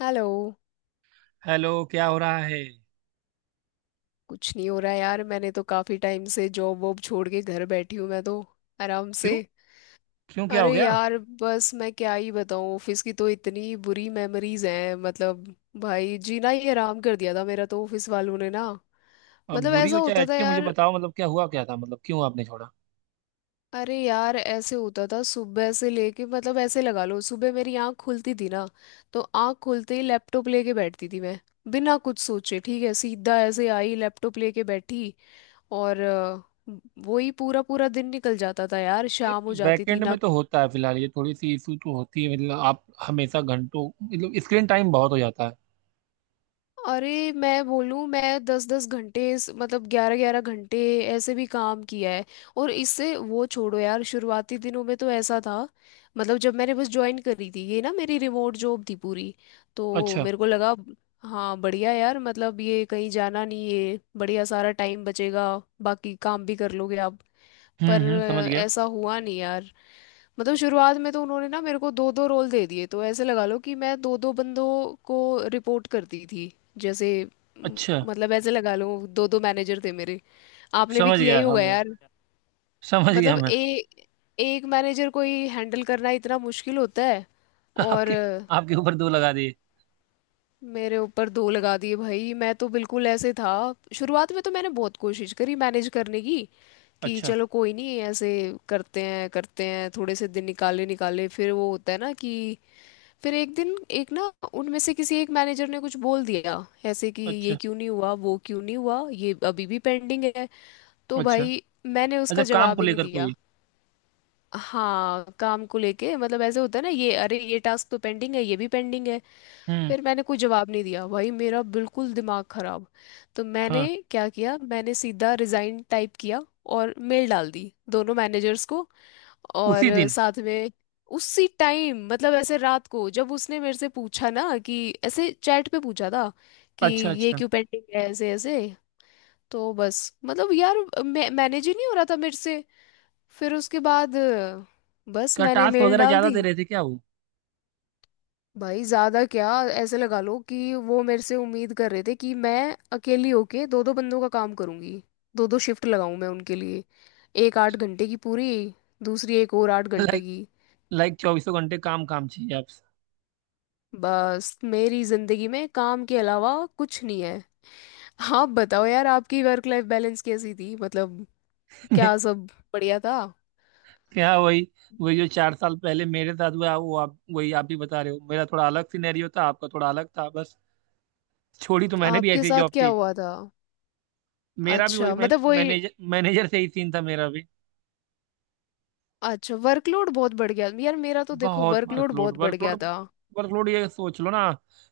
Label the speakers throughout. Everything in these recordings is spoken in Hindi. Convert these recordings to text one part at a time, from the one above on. Speaker 1: हेलो।
Speaker 2: हेलो, क्या हो रहा है?
Speaker 1: कुछ नहीं हो रहा यार, मैंने तो काफी टाइम से जॉब वॉब छोड़ के घर बैठी हूँ मैं तो। आराम से।
Speaker 2: क्यों? क्यों क्या हो
Speaker 1: अरे
Speaker 2: गया?
Speaker 1: यार, बस मैं क्या ही बताऊँ, ऑफिस की तो इतनी बुरी मेमोरीज हैं मतलब। भाई जीना ही हराम कर दिया था मेरा तो ऑफिस वालों ने ना।
Speaker 2: अब
Speaker 1: मतलब
Speaker 2: बुरी
Speaker 1: ऐसा
Speaker 2: हो चाहे
Speaker 1: होता था
Speaker 2: अच्छी, मुझे
Speaker 1: यार।
Speaker 2: बताओ, मतलब क्या हुआ, क्या था, मतलब क्यों आपने छोड़ा?
Speaker 1: अरे यार, ऐसे होता था सुबह से लेके, मतलब ऐसे लगा लो सुबह मेरी आँख खुलती थी ना, तो आँख खुलते ही लैपटॉप लेके बैठती थी मैं। बिना कुछ सोचे, ठीक है, सीधा ऐसे आई लैपटॉप लेके बैठी। और वही पूरा पूरा दिन निकल जाता था यार,
Speaker 2: ये
Speaker 1: शाम हो जाती थी
Speaker 2: बैकएंड
Speaker 1: ना।
Speaker 2: में तो होता है फिलहाल, ये थोड़ी सी इशू तो होती है, मतलब आप हमेशा घंटों, मतलब स्क्रीन टाइम बहुत हो जाता है।
Speaker 1: अरे मैं बोलूँ, मैं 10-10 घंटे मतलब 11-11 घंटे ऐसे भी काम किया है। और इससे वो छोड़ो यार, शुरुआती दिनों में तो ऐसा था। मतलब जब मैंने बस ज्वाइन करी थी, ये ना मेरी रिमोट जॉब थी पूरी, तो
Speaker 2: अच्छा।
Speaker 1: मेरे को लगा हाँ बढ़िया यार, मतलब ये कहीं जाना नहीं है, बढ़िया सारा टाइम बचेगा, बाकी काम भी कर लोगे आप।
Speaker 2: हम्म,
Speaker 1: पर
Speaker 2: हम्म, समझ गया।
Speaker 1: ऐसा हुआ नहीं यार। मतलब शुरुआत में तो उन्होंने ना मेरे को दो दो रोल दे दिए, तो ऐसे लगा लो कि मैं दो दो बंदों को रिपोर्ट करती थी, जैसे म,
Speaker 2: अच्छा,
Speaker 1: मतलब ऐसे लगा लो दो दो मैनेजर थे मेरे। आपने भी
Speaker 2: समझ
Speaker 1: किया ही
Speaker 2: गया,
Speaker 1: होगा
Speaker 2: समझ
Speaker 1: यार।
Speaker 2: समझ गया
Speaker 1: मतलब
Speaker 2: मैं।
Speaker 1: एक मैनेजर को ही हैंडल करना इतना मुश्किल होता है, और
Speaker 2: आपके आपके ऊपर दो लगा दिए।
Speaker 1: मेरे ऊपर दो लगा दिए भाई, मैं तो बिल्कुल ऐसे था। शुरुआत में तो मैंने बहुत कोशिश करी मैनेज करने की कि
Speaker 2: अच्छा,
Speaker 1: चलो कोई नहीं, ऐसे करते हैं करते हैं, थोड़े से दिन निकाले निकाले, फिर वो होता है ना कि फिर एक दिन एक ना उनमें से किसी एक मैनेजर ने कुछ बोल दिया ऐसे कि ये
Speaker 2: अच्छा,
Speaker 1: क्यों नहीं हुआ, वो क्यों नहीं हुआ, ये अभी भी पेंडिंग है। तो
Speaker 2: अच्छा,
Speaker 1: भाई मैंने
Speaker 2: अच्छा,
Speaker 1: उसका
Speaker 2: काम को
Speaker 1: जवाब ही नहीं
Speaker 2: लेकर
Speaker 1: दिया।
Speaker 2: कोई?
Speaker 1: हाँ काम को लेके, मतलब ऐसे होता है ना, ये अरे ये टास्क तो पेंडिंग है, ये भी पेंडिंग है।
Speaker 2: हम्म।
Speaker 1: फिर मैंने कोई जवाब नहीं दिया भाई, मेरा बिल्कुल दिमाग खराब। तो मैंने
Speaker 2: हाँ।
Speaker 1: क्या किया, मैंने सीधा रिजाइन टाइप किया और मेल डाल दी दोनों मैनेजर्स को। और
Speaker 2: उसी दिन?
Speaker 1: साथ में उसी टाइम, मतलब ऐसे रात को जब उसने मेरे से पूछा ना कि ऐसे चैट पे पूछा था कि
Speaker 2: अच्छा,
Speaker 1: ये
Speaker 2: अच्छा।
Speaker 1: क्यों पेंडिंग है, ऐसे ऐसे। तो बस मतलब यार, मैनेज ही नहीं हो रहा था मेरे से। फिर उसके बाद बस
Speaker 2: क्या
Speaker 1: मैंने
Speaker 2: टास्क
Speaker 1: मेल
Speaker 2: वगैरह
Speaker 1: डाल
Speaker 2: ज्यादा
Speaker 1: दी।
Speaker 2: दे रहे थे क्या वो?
Speaker 1: भाई ज्यादा क्या, ऐसे लगा लो कि वो मेरे से उम्मीद कर रहे थे कि मैं अकेली होके दो दो बंदों का काम करूंगी, दो दो शिफ्ट लगाऊं मैं उनके लिए, एक 8 घंटे की पूरी, दूसरी एक और 8 घंटे की।
Speaker 2: लाइक चौबीसों घंटे काम काम चाहिए आपसे।
Speaker 1: बस मेरी जिंदगी में काम के अलावा कुछ नहीं है। आप बताओ यार, आपकी वर्क लाइफ बैलेंस कैसी थी, मतलब क्या सब बढ़िया था।
Speaker 2: क्या वही वही जो चार साल पहले मेरे साथ हुआ, वो आप वही, आप भी बता रहे हो। मेरा थोड़ा अलग सिनेरियो था, आपका थोड़ा अलग था, बस। छोड़ी तो मैंने भी,
Speaker 1: आपके
Speaker 2: ऐसी
Speaker 1: साथ
Speaker 2: जॉब
Speaker 1: क्या
Speaker 2: थी।
Speaker 1: हुआ था?
Speaker 2: मेरा भी वही।
Speaker 1: अच्छा मतलब वही।
Speaker 2: मैनेजर मैनेजर से ही सीन था मेरा भी।
Speaker 1: अच्छा वर्कलोड बहुत बढ़ गया यार मेरा तो, देखो
Speaker 2: बहुत
Speaker 1: वर्कलोड
Speaker 2: वर्कलोड,
Speaker 1: बहुत बढ़ गया
Speaker 2: वर्कलोड,
Speaker 1: था।
Speaker 2: वर्कलोड, ये सोच लो ना,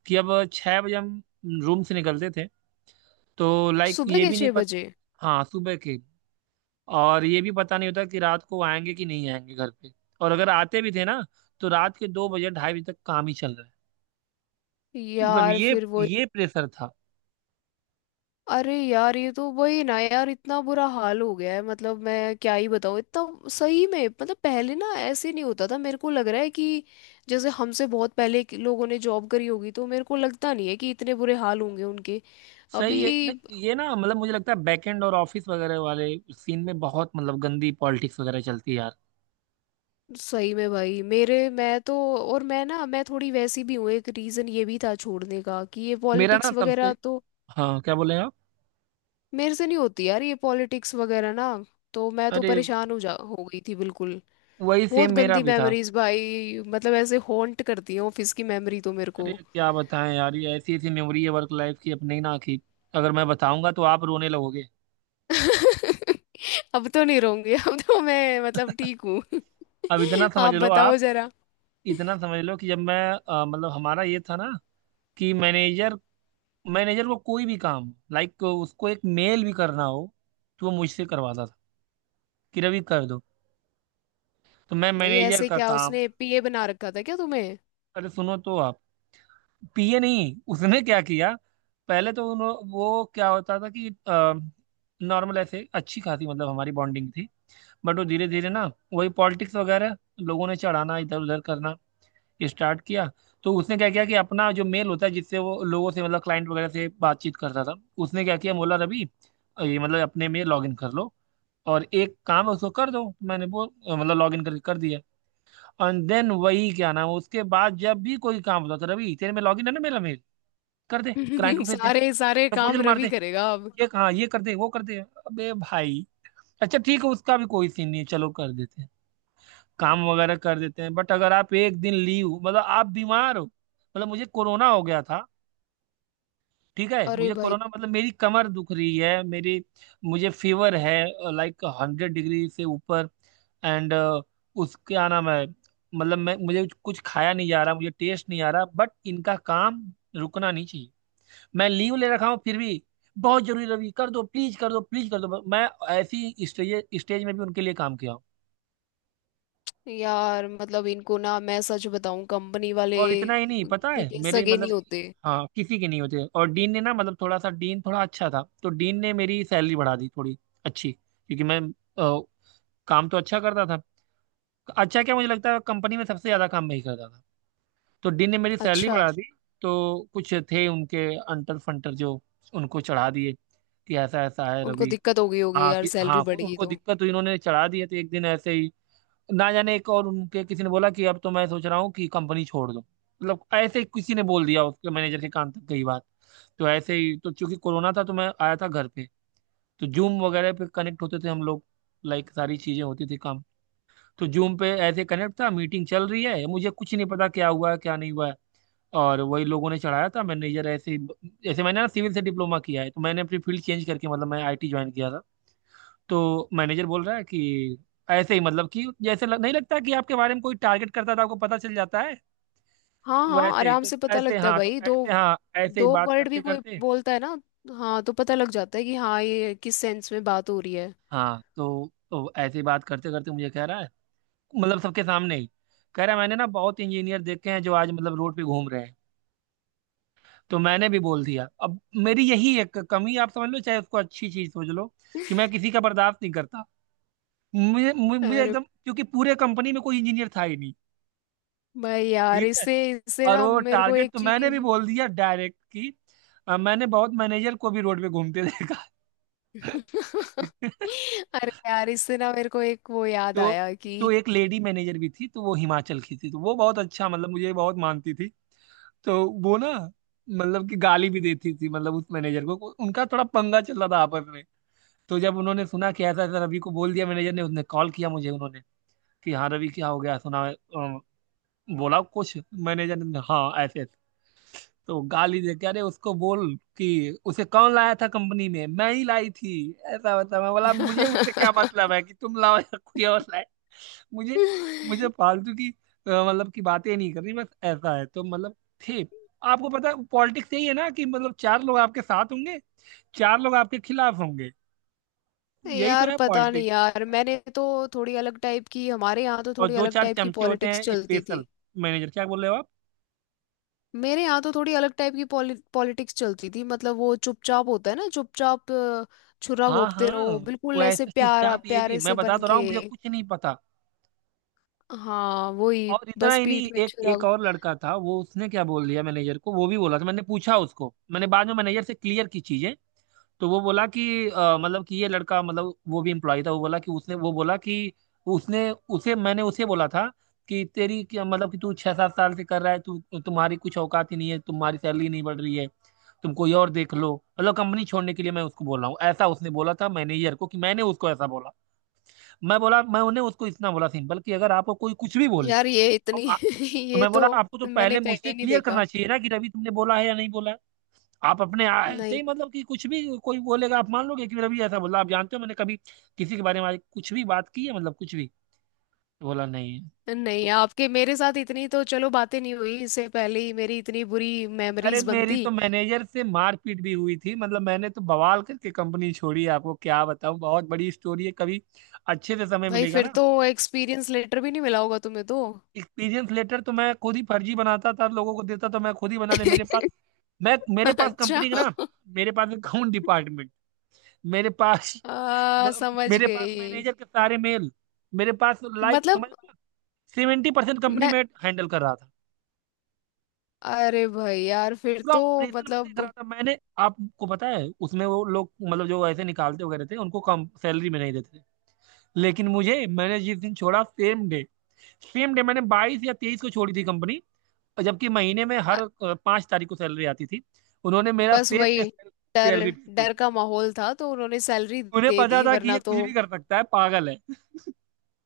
Speaker 2: कि अब 6 बजे हम रूम से निकलते थे, तो लाइक
Speaker 1: सुबह
Speaker 2: ये
Speaker 1: के
Speaker 2: भी नहीं
Speaker 1: छह
Speaker 2: पता।
Speaker 1: बजे
Speaker 2: हाँ, सुबह के। और ये भी पता नहीं होता कि रात को आएंगे कि नहीं आएंगे घर पे, और अगर आते भी थे ना तो रात के 2 बजे 2:30 बजे तक काम ही चल। मतलब
Speaker 1: यार
Speaker 2: ये
Speaker 1: फिर वही।
Speaker 2: ये प्रेशर था।
Speaker 1: अरे यार ये तो वही ना यार, इतना बुरा हाल हो गया है मतलब, मैं क्या ही बताऊँ इतना, सही में मतलब पहले ना ऐसे नहीं होता था। मेरे को लग रहा है कि जैसे हमसे बहुत पहले के लोगों ने जॉब करी होगी तो मेरे को लगता नहीं है कि इतने बुरे हाल होंगे उनके।
Speaker 2: सही
Speaker 1: अभी
Speaker 2: है ये ना, मतलब मुझे लगता है बैकएंड और ऑफिस वगैरह वाले सीन में बहुत, मतलब गंदी पॉलिटिक्स वगैरह चलती है यार।
Speaker 1: सही में भाई, मेरे मैं तो, और मैं ना मैं थोड़ी वैसी भी हूँ, एक रीज़न ये भी था छोड़ने का कि ये
Speaker 2: मेरा ना
Speaker 1: पॉलिटिक्स वगैरह
Speaker 2: सबसे।
Speaker 1: तो
Speaker 2: हाँ, क्या बोले आप?
Speaker 1: मेरे से नहीं होती यार, ये पॉलिटिक्स वगैरह ना, तो मैं तो
Speaker 2: अरे,
Speaker 1: परेशान हो गई थी बिल्कुल।
Speaker 2: वही सेम
Speaker 1: बहुत
Speaker 2: मेरा
Speaker 1: गंदी
Speaker 2: भी था।
Speaker 1: मेमोरीज भाई, मतलब ऐसे हॉन्ट करती है ऑफिस की मेमोरी तो मेरे को।
Speaker 2: अरे क्या बताएं यार, ये ऐसी ऐसी मेमोरी है वर्क लाइफ की अपनी ना, कि अगर मैं बताऊंगा तो आप रोने लगोगे।
Speaker 1: अब तो नहीं रहूंगी, अब तो मैं मतलब ठीक हूँ।
Speaker 2: अब इतना समझ
Speaker 1: आप
Speaker 2: लो आप,
Speaker 1: बताओ जरा।
Speaker 2: इतना समझ लो कि जब मैं मतलब हमारा ये था ना, कि मैनेजर मैनेजर को कोई भी काम, लाइक उसको एक मेल भी करना हो, तो वो मुझसे करवाता था, कि रवि कर दो। तो मैं
Speaker 1: भाई
Speaker 2: मैनेजर
Speaker 1: ऐसे
Speaker 2: का
Speaker 1: क्या,
Speaker 2: काम।
Speaker 1: उसने पीए बना रखा था क्या तुम्हें?
Speaker 2: अरे सुनो तो आप, पीए नहीं उसने क्या किया, पहले तो वो क्या होता था कि नॉर्मल, ऐसे अच्छी खासी मतलब हमारी बॉन्डिंग थी, बट वो धीरे धीरे ना, वही पॉलिटिक्स वगैरह, लोगों ने चढ़ाना, इधर उधर करना स्टार्ट किया। तो उसने क्या किया कि अपना जो मेल होता है जिससे वो लोगों से, मतलब क्लाइंट वगैरह से बातचीत करता था, उसने क्या किया, बोला रवि, ये मतलब अपने में लॉग इन कर लो और एक काम है उसको कर दो। मैंने वो मतलब लॉग इन कर कर दिया। एंड देन वही क्या नाम, उसके बाद जब भी कोई काम होता तो रवि, तेरे में लॉगिन है ना मेरा मेल, कर दे, क्लाइंट को भेज दे,
Speaker 1: सारे सारे
Speaker 2: प्रपोजल
Speaker 1: काम
Speaker 2: मार दे,
Speaker 1: रवि करेगा अब।
Speaker 2: ये, हाँ ये कर दे वो कर दे, अबे भाई। अच्छा ठीक है, उसका भी कोई सीन नहीं है, चलो कर देते हैं, काम वगैरह कर देते हैं। बट अगर आप एक दिन लीव, मतलब आप बीमार हो, मतलब मुझे कोरोना हो गया था। ठीक है,
Speaker 1: अरे
Speaker 2: मुझे
Speaker 1: भाई
Speaker 2: कोरोना, मतलब मेरी कमर दुख रही है मेरी, मुझे फीवर है, लाइक 100 डिग्री से ऊपर, एंड उसके क्या नाम है, मतलब मैं, मुझे कुछ खाया नहीं जा रहा, मुझे टेस्ट नहीं आ रहा, बट इनका काम रुकना नहीं चाहिए, मैं लीव ले रखा हूँ फिर भी, बहुत जरूरी रवि, कर दो प्लीज, कर दो प्लीज, कर दो। मैं ऐसी स्टेज स्टेज में भी उनके लिए काम किया।
Speaker 1: यार, मतलब इनको ना, मैं सच बताऊं कंपनी वाले
Speaker 2: और इतना ही नहीं, पता
Speaker 1: किसी
Speaker 2: है
Speaker 1: के
Speaker 2: मेरे,
Speaker 1: सगे
Speaker 2: मतलब,
Speaker 1: नहीं होते।
Speaker 2: हाँ किसी के नहीं होते। और डीन ने ना, मतलब थोड़ा सा डीन थोड़ा अच्छा था, तो डीन ने मेरी सैलरी बढ़ा दी थोड़ी अच्छी, क्योंकि मैं अ, काम तो अच्छा करता था। अच्छा क्या, मुझे लगता है कंपनी में सबसे ज्यादा काम मैं ही करता था। तो डीन ने मेरी सैलरी
Speaker 1: अच्छा,
Speaker 2: बढ़ा दी। तो कुछ थे उनके अंटर फंटर, जो उनको चढ़ा दिए कि ऐसा ऐसा है
Speaker 1: उनको
Speaker 2: रवि।
Speaker 1: दिक्कत हो गई होगी
Speaker 2: हाँ कि
Speaker 1: यार
Speaker 2: हाँ,
Speaker 1: सैलरी बढ़ गई
Speaker 2: उनको
Speaker 1: तो।
Speaker 2: दिक्कत हुई, इन्होंने चढ़ा दिए, तो एक दिन ऐसे ही ना जाने एक, और उनके किसी ने बोला कि अब तो मैं सोच रहा हूँ कि कंपनी छोड़ दूँ, मतलब ऐसे ही किसी ने बोल दिया, उसके मैनेजर के कान तक गई बात। तो ऐसे ही तो, चूंकि कोरोना था तो मैं आया था घर पे, तो जूम वगैरह पे कनेक्ट होते थे हम लोग, लाइक सारी चीजें होती थी, काम। तो जूम पे ऐसे कनेक्ट था, मीटिंग चल रही है, मुझे कुछ नहीं पता क्या हुआ है क्या नहीं हुआ है, और वही लोगों ने चढ़ाया था मैनेजर ऐसे। मैंने ना सिविल से डिप्लोमा किया है, तो मैंने अपनी फील्ड चेंज करके, मतलब मैं आईटी ज्वाइन किया था। तो मैनेजर बोल रहा है कि, ऐसे ही, मतलब कि जैसे नहीं लगता कि आपके बारे में कोई टारगेट करता था, आपको पता चल जाता है,
Speaker 1: हाँ हाँ
Speaker 2: वैसे ही
Speaker 1: आराम
Speaker 2: तो,
Speaker 1: से पता
Speaker 2: ऐसे,
Speaker 1: लगता है
Speaker 2: हाँ तो
Speaker 1: भाई, दो
Speaker 2: ऐसे, हाँ ऐसे ही
Speaker 1: दो
Speaker 2: बात
Speaker 1: वर्ड भी
Speaker 2: करते
Speaker 1: कोई
Speaker 2: करते,
Speaker 1: बोलता है ना, हाँ तो पता लग जाता है कि हाँ ये किस सेंस में बात हो रही है।
Speaker 2: हाँ तो ऐसे ही बात करते करते मुझे कह रहा है, मतलब सबके सामने ही कह रहा है, मैंने ना बहुत इंजीनियर देखे हैं जो आज, मतलब रोड पे घूम रहे हैं। तो मैंने भी बोल दिया, अब मेरी यही एक कमी आप समझ लो, चाहे उसको अच्छी चीज समझ लो, कि मैं किसी का बर्दाश्त नहीं करता। मुझे मुझे मुझे
Speaker 1: अरे
Speaker 2: एकदम, क्योंकि पूरे कंपनी में कोई इंजीनियर था ही
Speaker 1: भाई यार,
Speaker 2: नहीं,
Speaker 1: इससे इससे
Speaker 2: और
Speaker 1: ना
Speaker 2: वो
Speaker 1: मेरे को
Speaker 2: टारगेट
Speaker 1: एक
Speaker 2: तो मैंने भी
Speaker 1: चीज।
Speaker 2: बोल दिया डायरेक्ट, कि मैंने बहुत मैनेजर को भी रोड पे घूमते देखा है।
Speaker 1: अरे यार इससे ना मेरे को एक वो याद
Speaker 2: तो
Speaker 1: आया कि।
Speaker 2: एक लेडी मैनेजर भी थी, तो वो हिमाचल की थी, तो वो बहुत अच्छा, मतलब मुझे बहुत मानती थी, तो वो ना, मतलब कि गाली भी देती थी, मतलब उस मैनेजर को, उनका थोड़ा पंगा चल रहा था आपस में। तो जब उन्होंने सुना कि ऐसा ऐसा रवि को बोल दिया मैनेजर ने, उसने कॉल किया मुझे, उन्होंने कि हाँ रवि, क्या हो गया, सुना बोला कुछ मैनेजर ने, हाँ ऐसे ऐसे। तो गाली दे के, अरे उसको बोल कि उसे कौन लाया था कंपनी में, मैं ही लाई थी, ऐसा वैसा। मैं बोला, मुझे उससे क्या मतलब है कि तुम लाओ या कोई और लाए, मुझे मुझे फालतू की मतलब की बातें नहीं करनी, बस ऐसा है तो, मतलब थे। आपको पता है पॉलिटिक्स यही है ना, कि मतलब चार लोग आपके साथ होंगे, चार लोग आपके खिलाफ होंगे, यही तो
Speaker 1: यार
Speaker 2: है
Speaker 1: पता नहीं
Speaker 2: पॉलिटिक्स।
Speaker 1: यार, मैंने तो थोड़ी अलग टाइप की, हमारे यहाँ तो
Speaker 2: और
Speaker 1: थोड़ी
Speaker 2: दो
Speaker 1: अलग
Speaker 2: चार
Speaker 1: टाइप की
Speaker 2: चमचे होते
Speaker 1: पॉलिटिक्स
Speaker 2: हैं
Speaker 1: चलती
Speaker 2: स्पेशल,
Speaker 1: थी।
Speaker 2: मैनेजर, क्या बोल रहे हो आप?
Speaker 1: मेरे यहाँ तो थोड़ी अलग टाइप की पॉलिटिक्स चलती थी, मतलब वो चुपचाप होता है ना, चुपचाप छुरा
Speaker 2: हाँ,
Speaker 1: घोंपते
Speaker 2: हाँ,
Speaker 1: रहो, बिल्कुल
Speaker 2: वो
Speaker 1: ऐसे
Speaker 2: ऐसे
Speaker 1: प्यारा
Speaker 2: चुपचाप, ये भी
Speaker 1: प्यारे
Speaker 2: मैं
Speaker 1: से
Speaker 2: बता
Speaker 1: बन
Speaker 2: तो रहा
Speaker 1: के।
Speaker 2: हूँ, मुझे कुछ नहीं पता।
Speaker 1: हाँ वही
Speaker 2: और इतना
Speaker 1: बस
Speaker 2: ही नहीं,
Speaker 1: पीठ में
Speaker 2: एक एक और लड़का था, वो उसने क्या बोल दिया मैनेजर को, वो भी बोला था, मैंने पूछा उसको, मैंने बाद में मैनेजर से क्लियर की चीजें। तो वो बोला कि मतलब कि ये लड़का, मतलब वो भी एम्प्लॉय था, वो बोला कि उसने, उसे, मैंने उसे बोला था कि तेरी क्या, मतलब कि तू 6-7 साल से कर रहा है तू, तुम्हारी कुछ औकात ही नहीं है, तुम्हारी सैलरी नहीं बढ़ रही है, तुम कोई और देख लो, मतलब कंपनी छोड़ने के लिए मैं उसको बोल रहा हूँ, ऐसा उसने बोला था मैनेजर को कि मैंने उसको ऐसा बोला। मैं बोला, मैं उन्हें उसको इतना बोला सिंपल, कि अगर आपको कोई कुछ भी बोले
Speaker 1: यार ये इतनी।
Speaker 2: तो, तो
Speaker 1: ये
Speaker 2: मैं बोला
Speaker 1: तो
Speaker 2: आपको तो
Speaker 1: मैंने
Speaker 2: पहले मुझसे
Speaker 1: कहीं नहीं
Speaker 2: क्लियर
Speaker 1: देखा।
Speaker 2: करना चाहिए ना, कि रवि तुमने बोला है या नहीं बोला है। आप ऐसे
Speaker 1: नहीं।
Speaker 2: ही, मतलब कि कुछ भी कोई बोलेगा आप मान लोगे कि रवि ऐसा बोला, आप जानते हो मैंने कभी किसी के बारे में आज कुछ भी बात की है, मतलब कुछ भी बोला नहीं है।
Speaker 1: नहीं
Speaker 2: तो
Speaker 1: आपके मेरे साथ इतनी तो चलो बातें नहीं हुई, इससे पहले ही मेरी इतनी बुरी
Speaker 2: अरे,
Speaker 1: मेमोरीज
Speaker 2: मेरी
Speaker 1: बनती।
Speaker 2: तो मैनेजर से मारपीट भी हुई थी, मतलब मैंने तो बवाल करके कंपनी छोड़ी है, आपको क्या बताऊं, बहुत बड़ी स्टोरी है, कभी अच्छे से समय
Speaker 1: भाई
Speaker 2: मिलेगा
Speaker 1: फिर
Speaker 2: ना।
Speaker 1: तो एक्सपीरियंस लेटर भी नहीं मिला होगा तुम्हें तो।
Speaker 2: एक्सपीरियंस लेटर तो मैं खुद ही फर्जी बनाता था, लोगों को देता तो मैं खुद ही बना ले, मेरे पास, मैं मेरे पास
Speaker 1: अच्छा
Speaker 2: कंपनी का ना, मेरे पास अकाउंट डिपार्टमेंट, मेरे पास,
Speaker 1: समझ
Speaker 2: मेरे पास
Speaker 1: गई।
Speaker 2: मैनेजर के सारे मेल, मेरे पास, लाइक
Speaker 1: मतलब
Speaker 2: समझ, 70% कंपनी
Speaker 1: मैं।
Speaker 2: में हैंडल कर रहा था,
Speaker 1: अरे भाई यार फिर
Speaker 2: पूरा
Speaker 1: तो।
Speaker 2: ऑपरेशन मैं देख
Speaker 1: मतलब
Speaker 2: रहा था। मैंने, आपको पता है उसमें वो लोग, मतलब जो ऐसे निकालते वगैरह थे उनको कम सैलरी में नहीं देते थे, लेकिन मुझे, मैंने जिस दिन छोड़ा सेम डे, सेम डे मैंने 22 या 23 को छोड़ी थी कंपनी, जबकि महीने में
Speaker 1: अ-
Speaker 2: हर 5 तारीख को सैलरी आती थी, उन्होंने मेरा
Speaker 1: बस
Speaker 2: सेम डे
Speaker 1: वही डर,
Speaker 2: सैलरी दी थी।
Speaker 1: डर का माहौल था तो उन्होंने सैलरी
Speaker 2: उन्हें
Speaker 1: दे
Speaker 2: पता
Speaker 1: दी
Speaker 2: था कि ये
Speaker 1: वरना तो।
Speaker 2: कुछ भी कर सकता है, पागल है।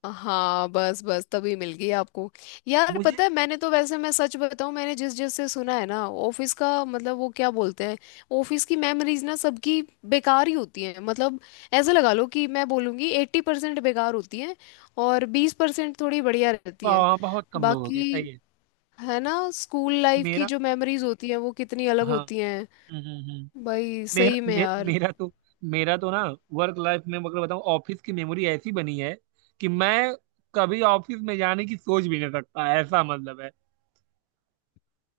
Speaker 1: हाँ बस बस तभी मिल गई आपको। यार
Speaker 2: मुझे
Speaker 1: पता है, मैंने तो वैसे, मैं सच बताऊं, मैंने जिस जिस से सुना है ना ऑफिस का मतलब वो क्या बोलते हैं, ऑफिस की मेमोरीज ना सबकी बेकार ही होती हैं मतलब। ऐसे लगा लो कि मैं बोलूँगी 80% बेकार होती हैं, और 20% थोड़ी बढ़िया रहती हैं
Speaker 2: बहुत कम लोगों की
Speaker 1: बाकी।
Speaker 2: सही है।
Speaker 1: है ना, स्कूल लाइफ की
Speaker 2: मेरा,
Speaker 1: जो मेमोरीज होती हैं वो कितनी अलग
Speaker 2: हाँ,
Speaker 1: होती हैं।
Speaker 2: हम्म,
Speaker 1: भाई सही में यार।
Speaker 2: मेरा तो, मेरा तो ना वर्क लाइफ में, मतलब बताऊं ऑफिस की मेमोरी ऐसी बनी है कि मैं कभी ऑफिस में जाने की सोच भी नहीं सकता, ऐसा मतलब है।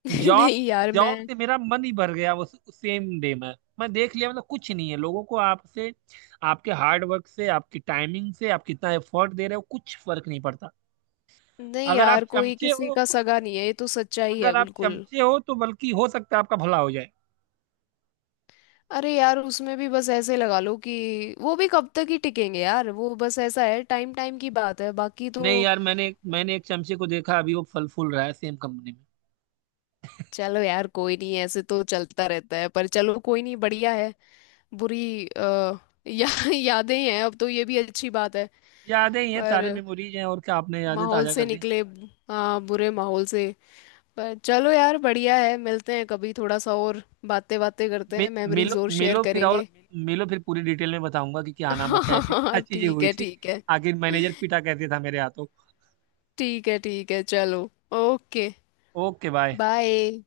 Speaker 2: जॉब
Speaker 1: नहीं यार
Speaker 2: जॉब
Speaker 1: मैं।
Speaker 2: से मेरा मन ही भर गया वो सेम डे में, मैं देख लिया, मतलब कुछ नहीं है लोगों को आपसे, आपके हार्ड वर्क से, आपकी टाइमिंग से, आप कितना एफर्ट दे रहे हो, कुछ फर्क नहीं पड़ता।
Speaker 1: नहीं
Speaker 2: अगर आप
Speaker 1: यार कोई
Speaker 2: चमचे
Speaker 1: किसी
Speaker 2: हो,
Speaker 1: का सगा नहीं है, ये तो सच्चाई है
Speaker 2: अगर आप
Speaker 1: बिल्कुल।
Speaker 2: चमचे हो तो बल्कि हो सकता है आपका भला हो जाए।
Speaker 1: अरे यार उसमें भी बस ऐसे लगा लो कि वो भी कब तक ही टिकेंगे यार, वो बस ऐसा है, टाइम टाइम की बात है बाकी तो।
Speaker 2: नहीं यार, मैंने मैंने एक चमचे को देखा, अभी वो फल फूल रहा है सेम कंपनी में।
Speaker 1: चलो यार कोई नहीं, ऐसे तो चलता रहता है, पर चलो कोई नहीं बढ़िया है। बुरी या, यादें ही हैं अब तो, ये भी अच्छी बात है।
Speaker 2: यादें ही हैं, सारे
Speaker 1: पर
Speaker 2: मेमोरीज हैं, और क्या, आपने यादें
Speaker 1: माहौल
Speaker 2: ताजा
Speaker 1: से
Speaker 2: कर दी।
Speaker 1: निकले, हाँ बुरे माहौल से। पर चलो यार बढ़िया है, मिलते हैं कभी, थोड़ा सा और बातें बातें करते हैं, मेमोरीज
Speaker 2: मिलो
Speaker 1: और शेयर
Speaker 2: मिलो फिर और,
Speaker 1: करेंगे।
Speaker 2: मिलो फिर पूरी डिटेल में बताऊंगा कि क्या नाम है,
Speaker 1: हाँ हाँ
Speaker 2: कैसे क्या
Speaker 1: हाँ,
Speaker 2: चीजें
Speaker 1: ठीक
Speaker 2: हुई
Speaker 1: है
Speaker 2: थी,
Speaker 1: ठीक है।
Speaker 2: आखिर मैनेजर पीटा कैसे था मेरे हाथों।
Speaker 1: ठीक है ठीक है चलो। Okay
Speaker 2: okay, bye.
Speaker 1: बाय।